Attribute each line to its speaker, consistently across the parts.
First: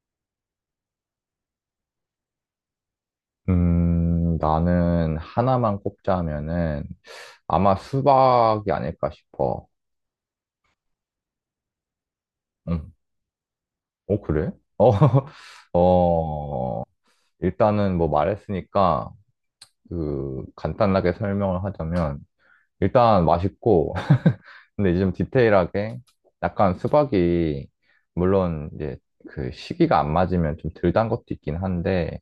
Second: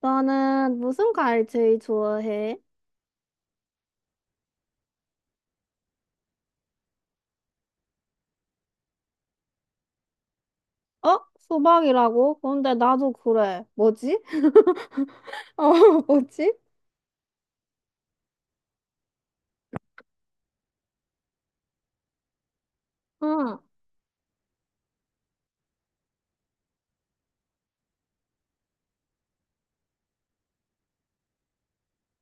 Speaker 1: 나는 무슨 과일 제일 좋아해?
Speaker 2: 나는 하나만 꼽자면은 아마 수박이 아닐까 싶어.
Speaker 1: 어? 수박이라고? 근데
Speaker 2: 응.
Speaker 1: 나도 그래.
Speaker 2: 어,
Speaker 1: 뭐지?
Speaker 2: 그래? 어,
Speaker 1: 어, 뭐지?
Speaker 2: 어, 일단은 뭐 말했으니까 그 간단하게 설명을 하자면 일단
Speaker 1: 응.
Speaker 2: 맛있고. 근데 이제 좀 디테일하게, 약간 수박이, 물론 이제 그 시기가 안 맞으면 좀 덜 단 것도 있긴 한데,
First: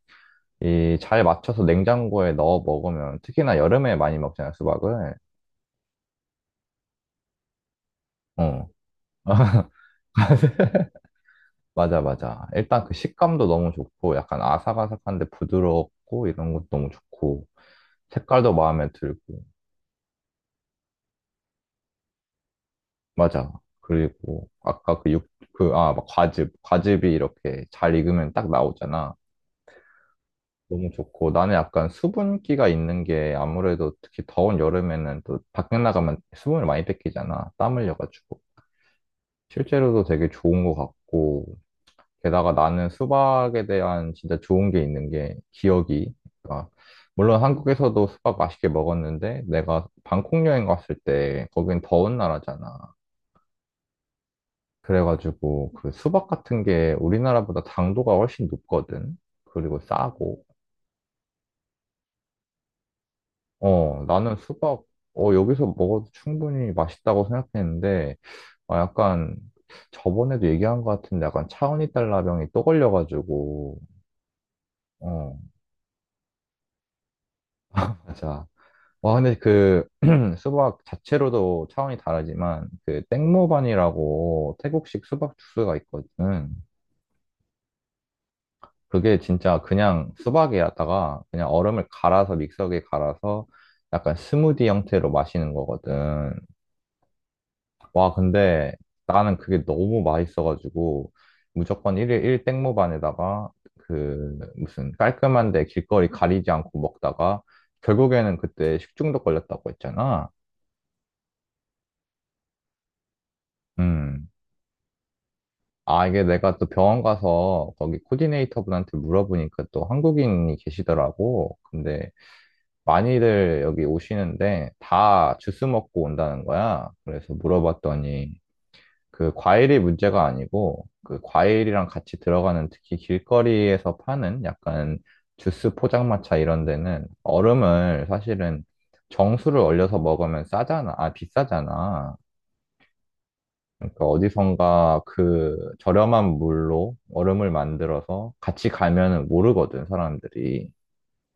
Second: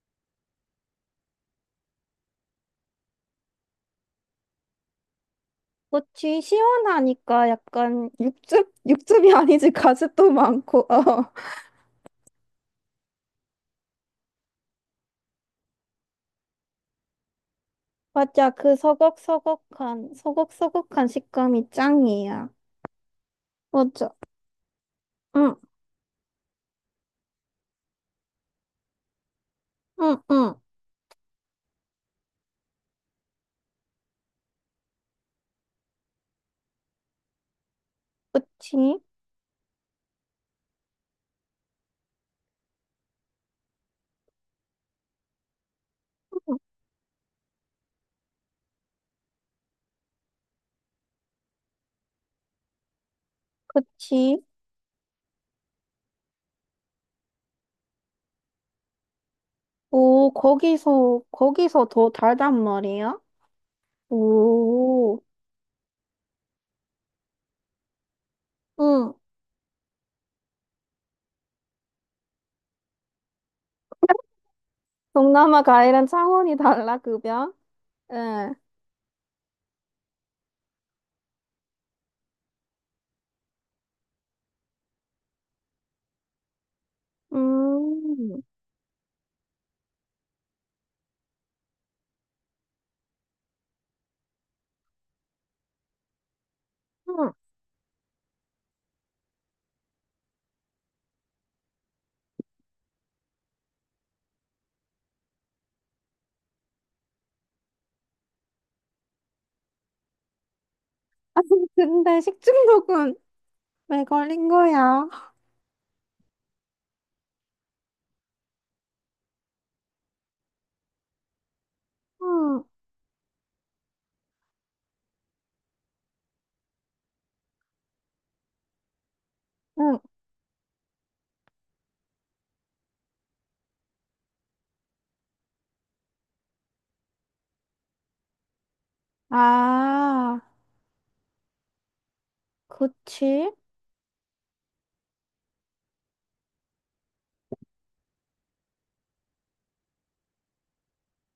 Speaker 2: 이 잘 맞춰서 냉장고에 넣어 먹으면 특히나 여름에 많이 먹잖아, 수박을.
Speaker 1: 그치, 시원하니까 약간
Speaker 2: 어.
Speaker 1: 육즙? 육즙이 아니지, 가습도 많고, 어.
Speaker 2: 맞아, 맞아. 일단 그 식감도 너무 좋고, 약간 아삭아삭한데 부드럽고, 이런 것도 너무 좋고,
Speaker 1: 맞아,
Speaker 2: 색깔도
Speaker 1: 그
Speaker 2: 마음에 들고.
Speaker 1: 서걱서걱한 식감이 짱이야.
Speaker 2: 맞아.
Speaker 1: 맞아.
Speaker 2: 그리고 아까 그
Speaker 1: 응,
Speaker 2: 그, 아, 막 과즙이 이렇게 잘 익으면 딱 나오잖아.
Speaker 1: 응, 응.
Speaker 2: 너무 좋고, 나는 약간 수분기가 있는 게 아무래도 특히 더운 여름에는 또 밖에 나가면 수분을 많이 뺏기잖아, 땀 흘려가지고.
Speaker 1: 그치?
Speaker 2: 실제로도 되게 좋은 것 같고, 게다가 나는 수박에 대한 진짜 좋은 게 있는 게 기억이.
Speaker 1: 응,
Speaker 2: 그러니까 물론 한국에서도 수박 맛있게 먹었는데, 내가 방콕 여행 갔을 때 거긴 더운 나라잖아.
Speaker 1: 그치?
Speaker 2: 그래가지고 그 수박 같은 게 우리나라보다 당도가 훨씬 높거든. 그리고
Speaker 1: 오,
Speaker 2: 싸고.
Speaker 1: 거기서 더 달단 말이야?
Speaker 2: 어, 나는 수박,
Speaker 1: 오.
Speaker 2: 여기서 먹어도 충분히 맛있다고 생각했는데, 어,
Speaker 1: 응.
Speaker 2: 약간 저번에도 얘기한 것 같은데, 약간 차은이 달라병이 또 걸려가지고, 어,
Speaker 1: 동남아 과일은 창원이 달라, 급여?
Speaker 2: 맞아.
Speaker 1: 예.
Speaker 2: 와, 근데 그 수박 자체로도 차원이 다르지만, 그 땡모반이라고 태국식 수박 주스가 있거든.
Speaker 1: 음.
Speaker 2: 그게 진짜 그냥 수박에다가 그냥 얼음을 갈아서, 믹서기에 갈아서 약간 스무디 형태로 마시는 거거든.
Speaker 1: 음. 아니,
Speaker 2: 와, 근데 나는 그게 너무 맛있어가지고 무조건 일일일 땡모반에다가, 그 무슨 깔끔한데 길거리 가리지 않고 먹다가 결국에는 그때 식중독 걸렸다고 했잖아.
Speaker 1: 근데 식중독은 왜
Speaker 2: 음.
Speaker 1: 걸린 거야?
Speaker 2: 아, 이게, 내가 또 병원 가서 거기 코디네이터분한테 물어보니까 또 한국인이 계시더라고. 근데
Speaker 1: 응,
Speaker 2: 많이들 여기 오시는데 다 주스 먹고 온다는 거야. 그래서 물어봤더니, 그 과일이
Speaker 1: 응.
Speaker 2: 문제가 아니고 그 과일이랑 같이 들어가는, 특히 길거리에서 파는 약간 주스 포장마차 이런 데는 얼음을 사실은, 정수를 얼려서
Speaker 1: 아,
Speaker 2: 먹으면 싸잖아. 아, 비싸잖아.
Speaker 1: 그치?
Speaker 2: 그러니까 어디선가 그 저렴한 물로 얼음을 만들어서 같이 가면은 모르거든, 사람들이.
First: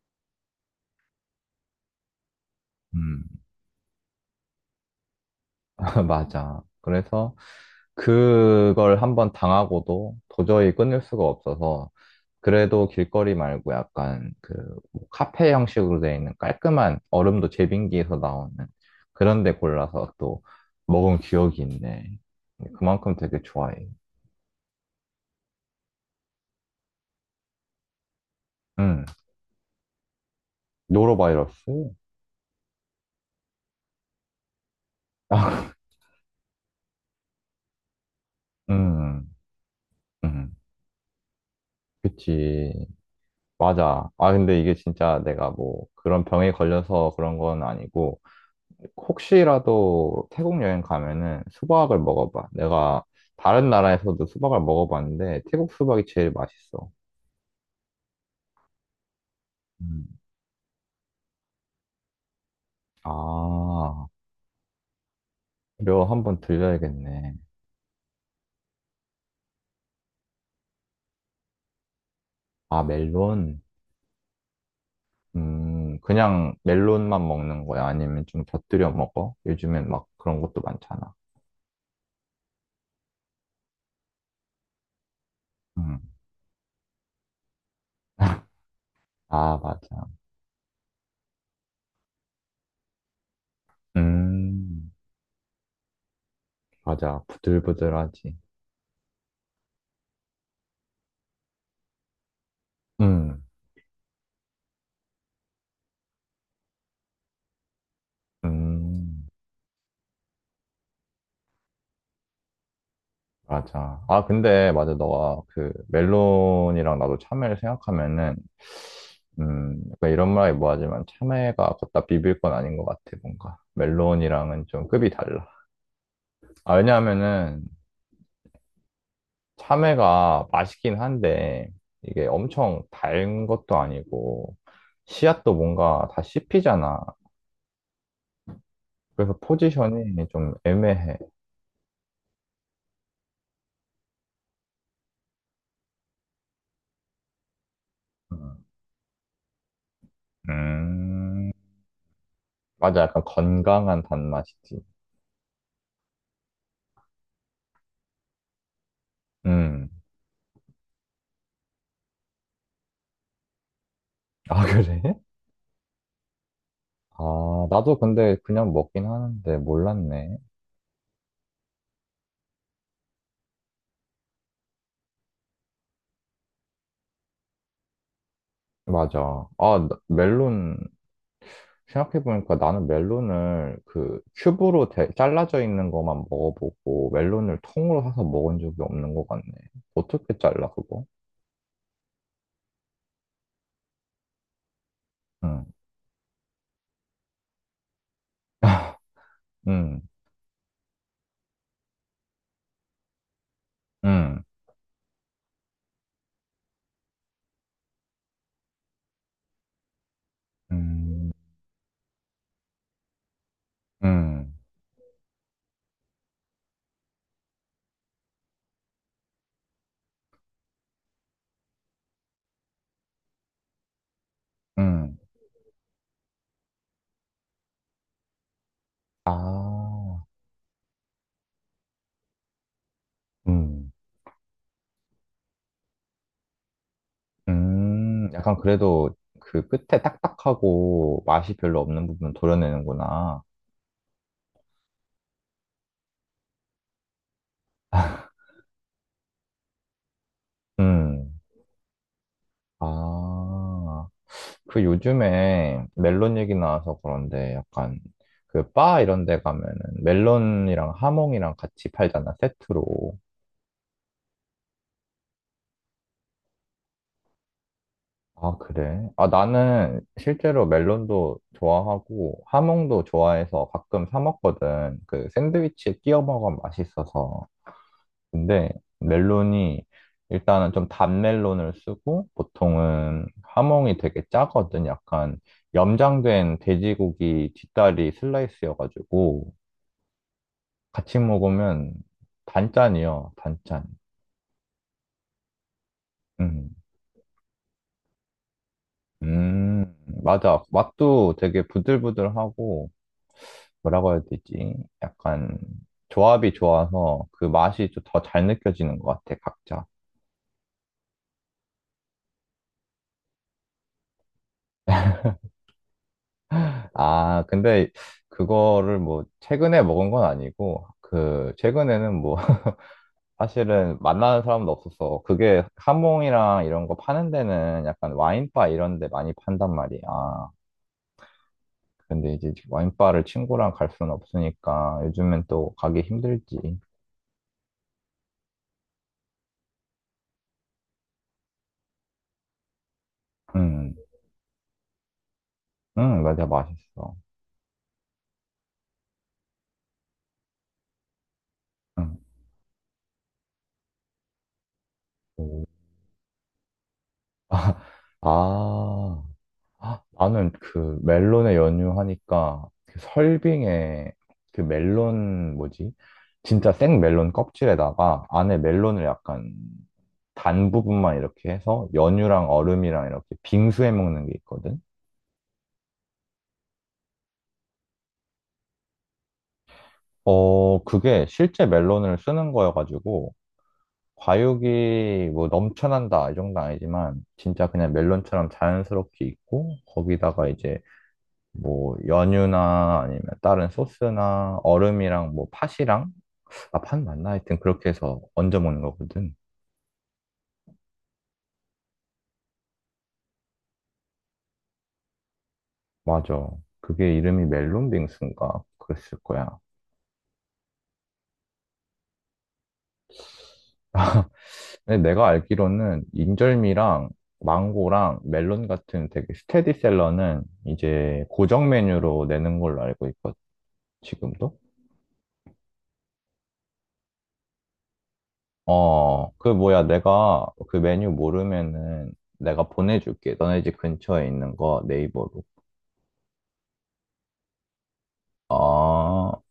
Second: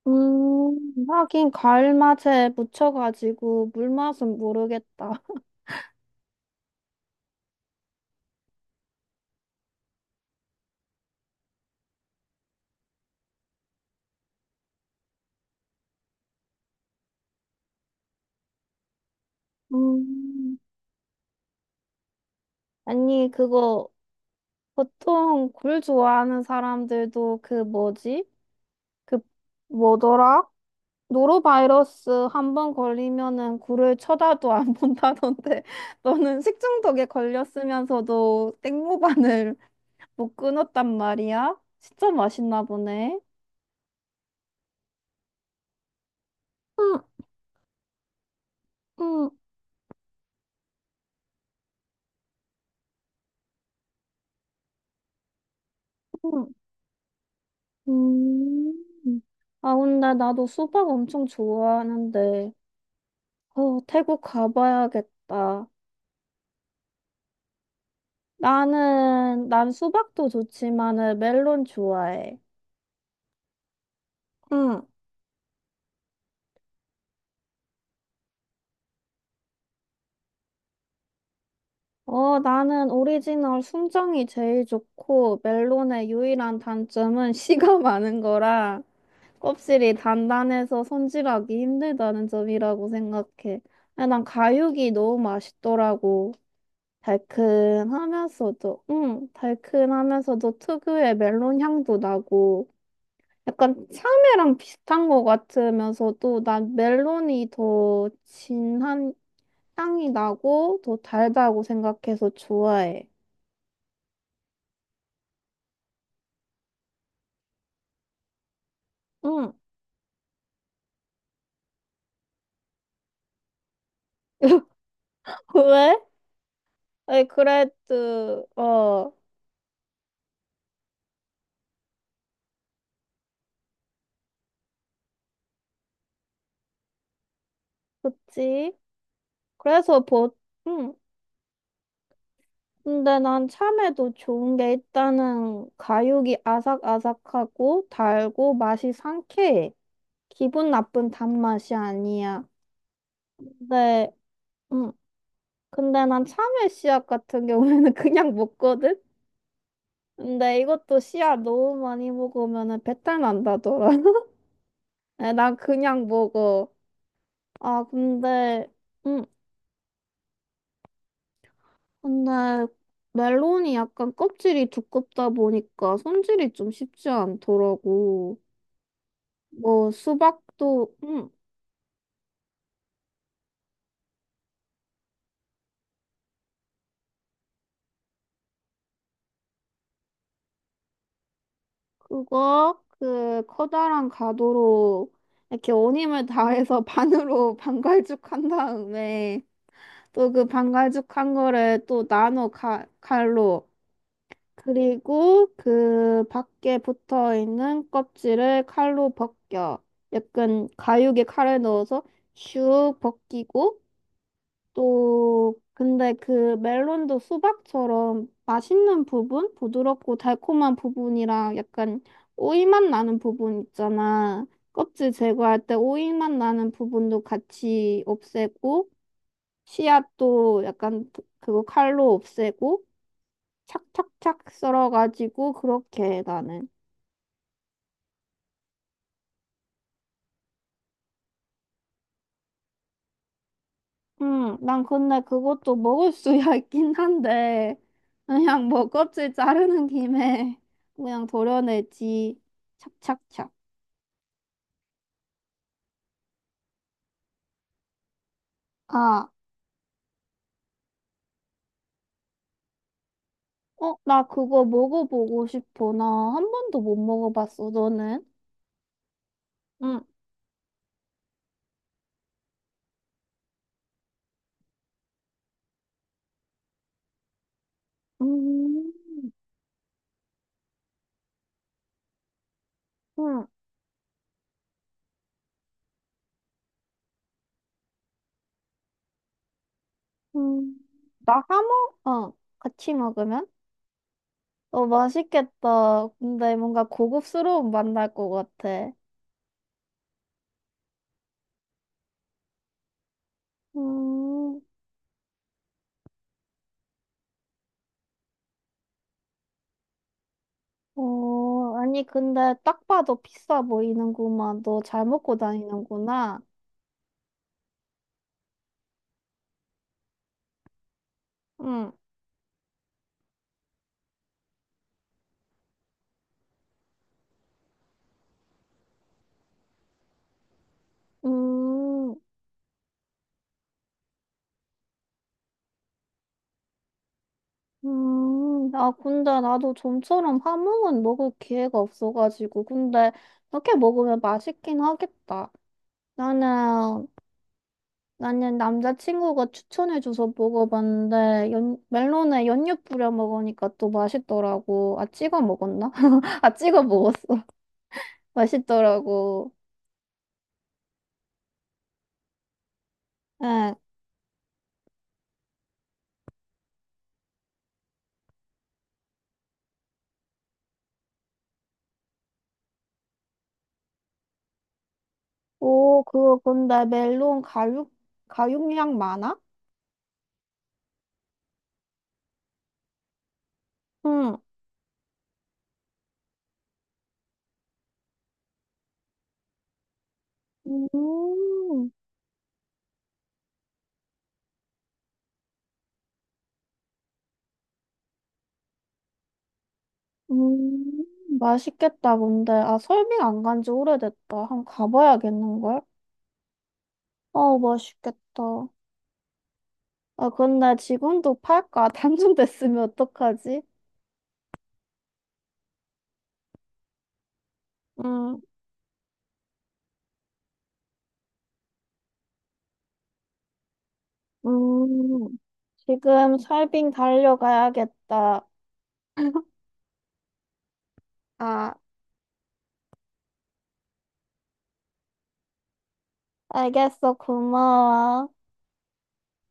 Speaker 1: 하긴 과일 맛에
Speaker 2: 음.
Speaker 1: 묻혀가지고 물 맛은 모르겠다.
Speaker 2: 맞아. 그래서 그걸 한번 당하고도 도저히 끊을 수가 없어서, 그래도 길거리 말고 약간 그뭐 카페 형식으로 되어 있는, 깔끔한 얼음도 제빙기에서 나오는 그런 데 골라서 또
Speaker 1: 음.
Speaker 2: 먹은 기억이 있네. 그만큼
Speaker 1: 아니,
Speaker 2: 되게 좋아해.
Speaker 1: 그거 보통 굴 좋아하는 사람들도 그 뭐지?
Speaker 2: 음.
Speaker 1: 그 뭐더라?
Speaker 2: 노로바이러스?
Speaker 1: 노로바이러스 한 번 걸리면은 굴을 쳐다도 안 본다던데 너는 식중독에 걸렸으면서도
Speaker 2: 음.
Speaker 1: 땡모반을 못
Speaker 2: 음.
Speaker 1: 끊었단 말이야? 진짜 맛있나
Speaker 2: 그치.
Speaker 1: 보네.
Speaker 2: 맞아. 아, 근데 이게 진짜 내가 뭐 그런 병에
Speaker 1: 응,
Speaker 2: 걸려서 그런 건 아니고,
Speaker 1: 응,
Speaker 2: 혹시라도 태국 여행 가면은 수박을 먹어봐. 내가 다른 나라에서도 수박을 먹어봤는데, 태국 수박이 제일
Speaker 1: 응.
Speaker 2: 맛있어.
Speaker 1: 음. 아,
Speaker 2: 음.
Speaker 1: 근데 나도 수박 엄청 좋아하는데,
Speaker 2: 아,
Speaker 1: 태국 가봐야겠다.
Speaker 2: 이거 한번 들려야겠네.
Speaker 1: 난 수박도 좋지만은 멜론 좋아해.
Speaker 2: 아, 멜론? 그냥 멜론만 먹는 거야? 아니면 좀 곁들여 먹어? 요즘엔 막 그런 것도 많잖아.
Speaker 1: 나는 오리지널 순정이 제일 좋고,
Speaker 2: 음.
Speaker 1: 멜론의 유일한 단점은 씨가 많은 거라,
Speaker 2: 아,
Speaker 1: 껍질이
Speaker 2: 맞아.
Speaker 1: 단단해서 손질하기 힘들다는 점이라고 생각해. 아니, 난
Speaker 2: 음,
Speaker 1: 가육이 너무 맛있더라고.
Speaker 2: 맞아. 부들부들하지.
Speaker 1: 응, 달큰하면서도 특유의 멜론 향도 나고,
Speaker 2: 음,
Speaker 1: 약간 참외랑 비슷한 것 같으면서도, 난 멜론이 더 진한
Speaker 2: 음,
Speaker 1: 향이 나고, 더 달다고 생각해서 좋아해.
Speaker 2: 맞아. 아, 근데, 맞아. 너가 그 멜론이랑 나도 참외를 생각하면은,
Speaker 1: 응.
Speaker 2: 약간 이런 말이 뭐하지만 참외가 갖다 비빌 건 아닌 것 같아, 뭔가. 멜론이랑은 좀 급이 달라.
Speaker 1: 왜?
Speaker 2: 아,
Speaker 1: 아니,
Speaker 2: 왜냐하면은,
Speaker 1: 그래도,
Speaker 2: 참외가 맛있긴 한데, 이게 엄청 단 것도 아니고, 씨앗도 뭔가 다 씹히잖아.
Speaker 1: 그치?
Speaker 2: 그래서
Speaker 1: 그래서
Speaker 2: 포지션이
Speaker 1: 보,
Speaker 2: 좀
Speaker 1: 응.
Speaker 2: 애매해.
Speaker 1: 근데 난 참외도 좋은 게 일단은 가육이 아삭아삭하고 달고
Speaker 2: 음,
Speaker 1: 맛이 상쾌해. 기분 나쁜
Speaker 2: 음,
Speaker 1: 단맛이 아니야.
Speaker 2: 맞아. 약간 건강한
Speaker 1: 근데,
Speaker 2: 단맛이지.
Speaker 1: 응. 근데 난 참외 씨앗 같은 경우에는 그냥 먹거든?
Speaker 2: 음.
Speaker 1: 근데 이것도 씨앗 너무 많이 먹으면은 배탈 난다더라.
Speaker 2: 아, 그래?
Speaker 1: 난 그냥 먹어.
Speaker 2: 아,
Speaker 1: 아,
Speaker 2: 나도 근데
Speaker 1: 근데,
Speaker 2: 그냥 먹긴
Speaker 1: 음.
Speaker 2: 하는데 몰랐네.
Speaker 1: 근데 멜론이 약간 껍질이 두껍다 보니까 손질이 좀 쉽지 않더라고.
Speaker 2: 맞아. 아,
Speaker 1: 뭐
Speaker 2: 멜론,
Speaker 1: 수박도
Speaker 2: 생각해보니까 나는 멜론을 그 큐브로 잘라져 있는 것만 먹어보고, 멜론을 통으로 사서 먹은 적이 없는 것 같네. 어떻게 잘라, 그거?
Speaker 1: 그거 그 커다란 가도로
Speaker 2: 응,
Speaker 1: 이렇게 온 힘을 다해서 반으로 반갈죽한 다음에
Speaker 2: 응,
Speaker 1: 또 그 반갈죽한 거를 또 나눠 칼로
Speaker 2: 응,
Speaker 1: 그리고 그 밖에 붙어 있는 껍질을 칼로 벗겨. 약간 가육에
Speaker 2: 응,
Speaker 1: 칼을 넣어서 슉 벗기고
Speaker 2: 응,
Speaker 1: 또 근데 그 멜론도 수박처럼 맛있는 부분, 부드럽고 달콤한 부분이랑 약간 오이맛 나는 부분 있잖아. 껍질
Speaker 2: 응.
Speaker 1: 제거할 때 오이맛 나는 부분도 같이 없애고
Speaker 2: 아,
Speaker 1: 씨앗도 약간 그거 칼로 없애고
Speaker 2: 음,
Speaker 1: 착착착 썰어가지고 그렇게 해 나는.
Speaker 2: 약간 그래도 그 끝에 딱딱하고 맛이 별로 없는 부분 도려내는구나.
Speaker 1: 응, 난 근데 그것도 먹을 수야 있긴 한데, 그냥 뭐 껍질 자르는 김에 그냥
Speaker 2: 음.
Speaker 1: 도려내지. 착착착.
Speaker 2: 아, 그 요즘에 멜론 얘기 나와서 그런데, 약간 그 바 이런
Speaker 1: 아,
Speaker 2: 데 가면은 멜론이랑 하몽이랑 같이 팔잖아, 세트로.
Speaker 1: 어, 나 그거 먹어보고 싶어. 나 한 번도 못 먹어봤어, 너는?
Speaker 2: 아, 그래? 아, 나는
Speaker 1: 응,
Speaker 2: 실제로 멜론도 좋아하고 하몽도 좋아해서 가끔 사 먹거든. 그 샌드위치에 끼워 먹으면 맛있어서. 근데
Speaker 1: 음,
Speaker 2: 멜론이 일단은 좀 단 멜론을 쓰고, 보통은
Speaker 1: 응,
Speaker 2: 하몽이 되게 짜거든. 약간 염장된 돼지고기 뒷다리 슬라이스여가지고
Speaker 1: 음.
Speaker 2: 같이
Speaker 1: 나 하모?
Speaker 2: 먹으면
Speaker 1: 어, 같이
Speaker 2: 단짠이요.
Speaker 1: 먹으면?
Speaker 2: 단짠.
Speaker 1: 어, 맛있겠다. 근데
Speaker 2: 음.
Speaker 1: 뭔가 고급스러운 맛날 것 같아.
Speaker 2: 음, 맞아. 맛도 되게 부들부들하고, 뭐라고 해야
Speaker 1: 음.
Speaker 2: 되지? 약간 조합이 좋아서 그 맛이 좀 더 잘 느껴지는 것 같아, 각자.
Speaker 1: 아니, 근데 딱 봐도 비싸 보이는구만. 너 잘 먹고 다니는구나.
Speaker 2: 아, 근데 그거를 뭐 최근에 먹은 건 아니고, 그
Speaker 1: 응.
Speaker 2: 최근에는 뭐 사실은 만나는 사람도 없어서, 그게 하몽이랑 이런 거 파는 데는 약간 와인바 이런 데 많이 판단 말이야.
Speaker 1: 음,
Speaker 2: 근데 이제 와인바를 친구랑 갈 수는 없으니까 요즘엔 또 가기 힘들지.
Speaker 1: 아, 근데 나도 좀처럼 함흥은 먹을 기회가 없어가지고. 근데 이렇게
Speaker 2: 응,
Speaker 1: 먹으면 맛있긴 하겠다.
Speaker 2: 응, 맞아,
Speaker 1: 나는,
Speaker 2: 맛있어.
Speaker 1: 나는 남자친구가 추천해줘서 먹어봤는데,
Speaker 2: 응.
Speaker 1: 멜론에 연유 뿌려 먹으니까 또 맛있더라고. 아, 찍어
Speaker 2: 오.
Speaker 1: 먹었나? 아, 찍어 먹었어.
Speaker 2: 아,
Speaker 1: 맛있더라고.
Speaker 2: 나는 그 멜론에 연유하니까 그
Speaker 1: 예,
Speaker 2: 설빙에 그 멜론 뭐지? 진짜 생 멜론 껍질에다가 안에 멜론을 약간 단 부분만 이렇게 해서 연유랑 얼음이랑 이렇게 빙수해 먹는 게 있거든.
Speaker 1: 오, 그거 근데 멜론 가육량 많아?
Speaker 2: 어, 그게 실제 멜론을 쓰는 거여가지고,
Speaker 1: 응.
Speaker 2: 과육이 뭐 넘쳐난다 이 정도 는 아니지만 진짜 그냥 멜론처럼 자연스럽게 있고, 거기다가 이제
Speaker 1: 음,
Speaker 2: 뭐 연유나 아니면 다른 소스나 얼음이랑 뭐 팥이랑, 아, 팥 맞나? 하여튼 그렇게 해서 얹어 먹는 거거든.
Speaker 1: 음, 맛있겠다, 근데. 아, 설빙 안 간지 오래됐다. 한번 가봐야겠는걸?
Speaker 2: 맞아. 그게 이름이
Speaker 1: 어,
Speaker 2: 멜론 빙수인가?
Speaker 1: 맛있겠다.
Speaker 2: 그랬을 거야.
Speaker 1: 아, 근데 지금도 팔까? 단종됐으면 어떡하지?
Speaker 2: 근데 내가 알기로는 인절미랑 망고랑
Speaker 1: 음,
Speaker 2: 멜론 같은 되게 스테디셀러는 이제 고정 메뉴로 내는 걸로 알고 있거든. 지금도?
Speaker 1: 음, 지금 설빙 달려가야겠다.
Speaker 2: 어, 그 뭐야, 내가 그 메뉴
Speaker 1: 아,
Speaker 2: 모르면은 내가 보내줄게. 너네 집 근처에 있는 거 네이버로.
Speaker 1: 알겠어. 고마워.
Speaker 2: 아.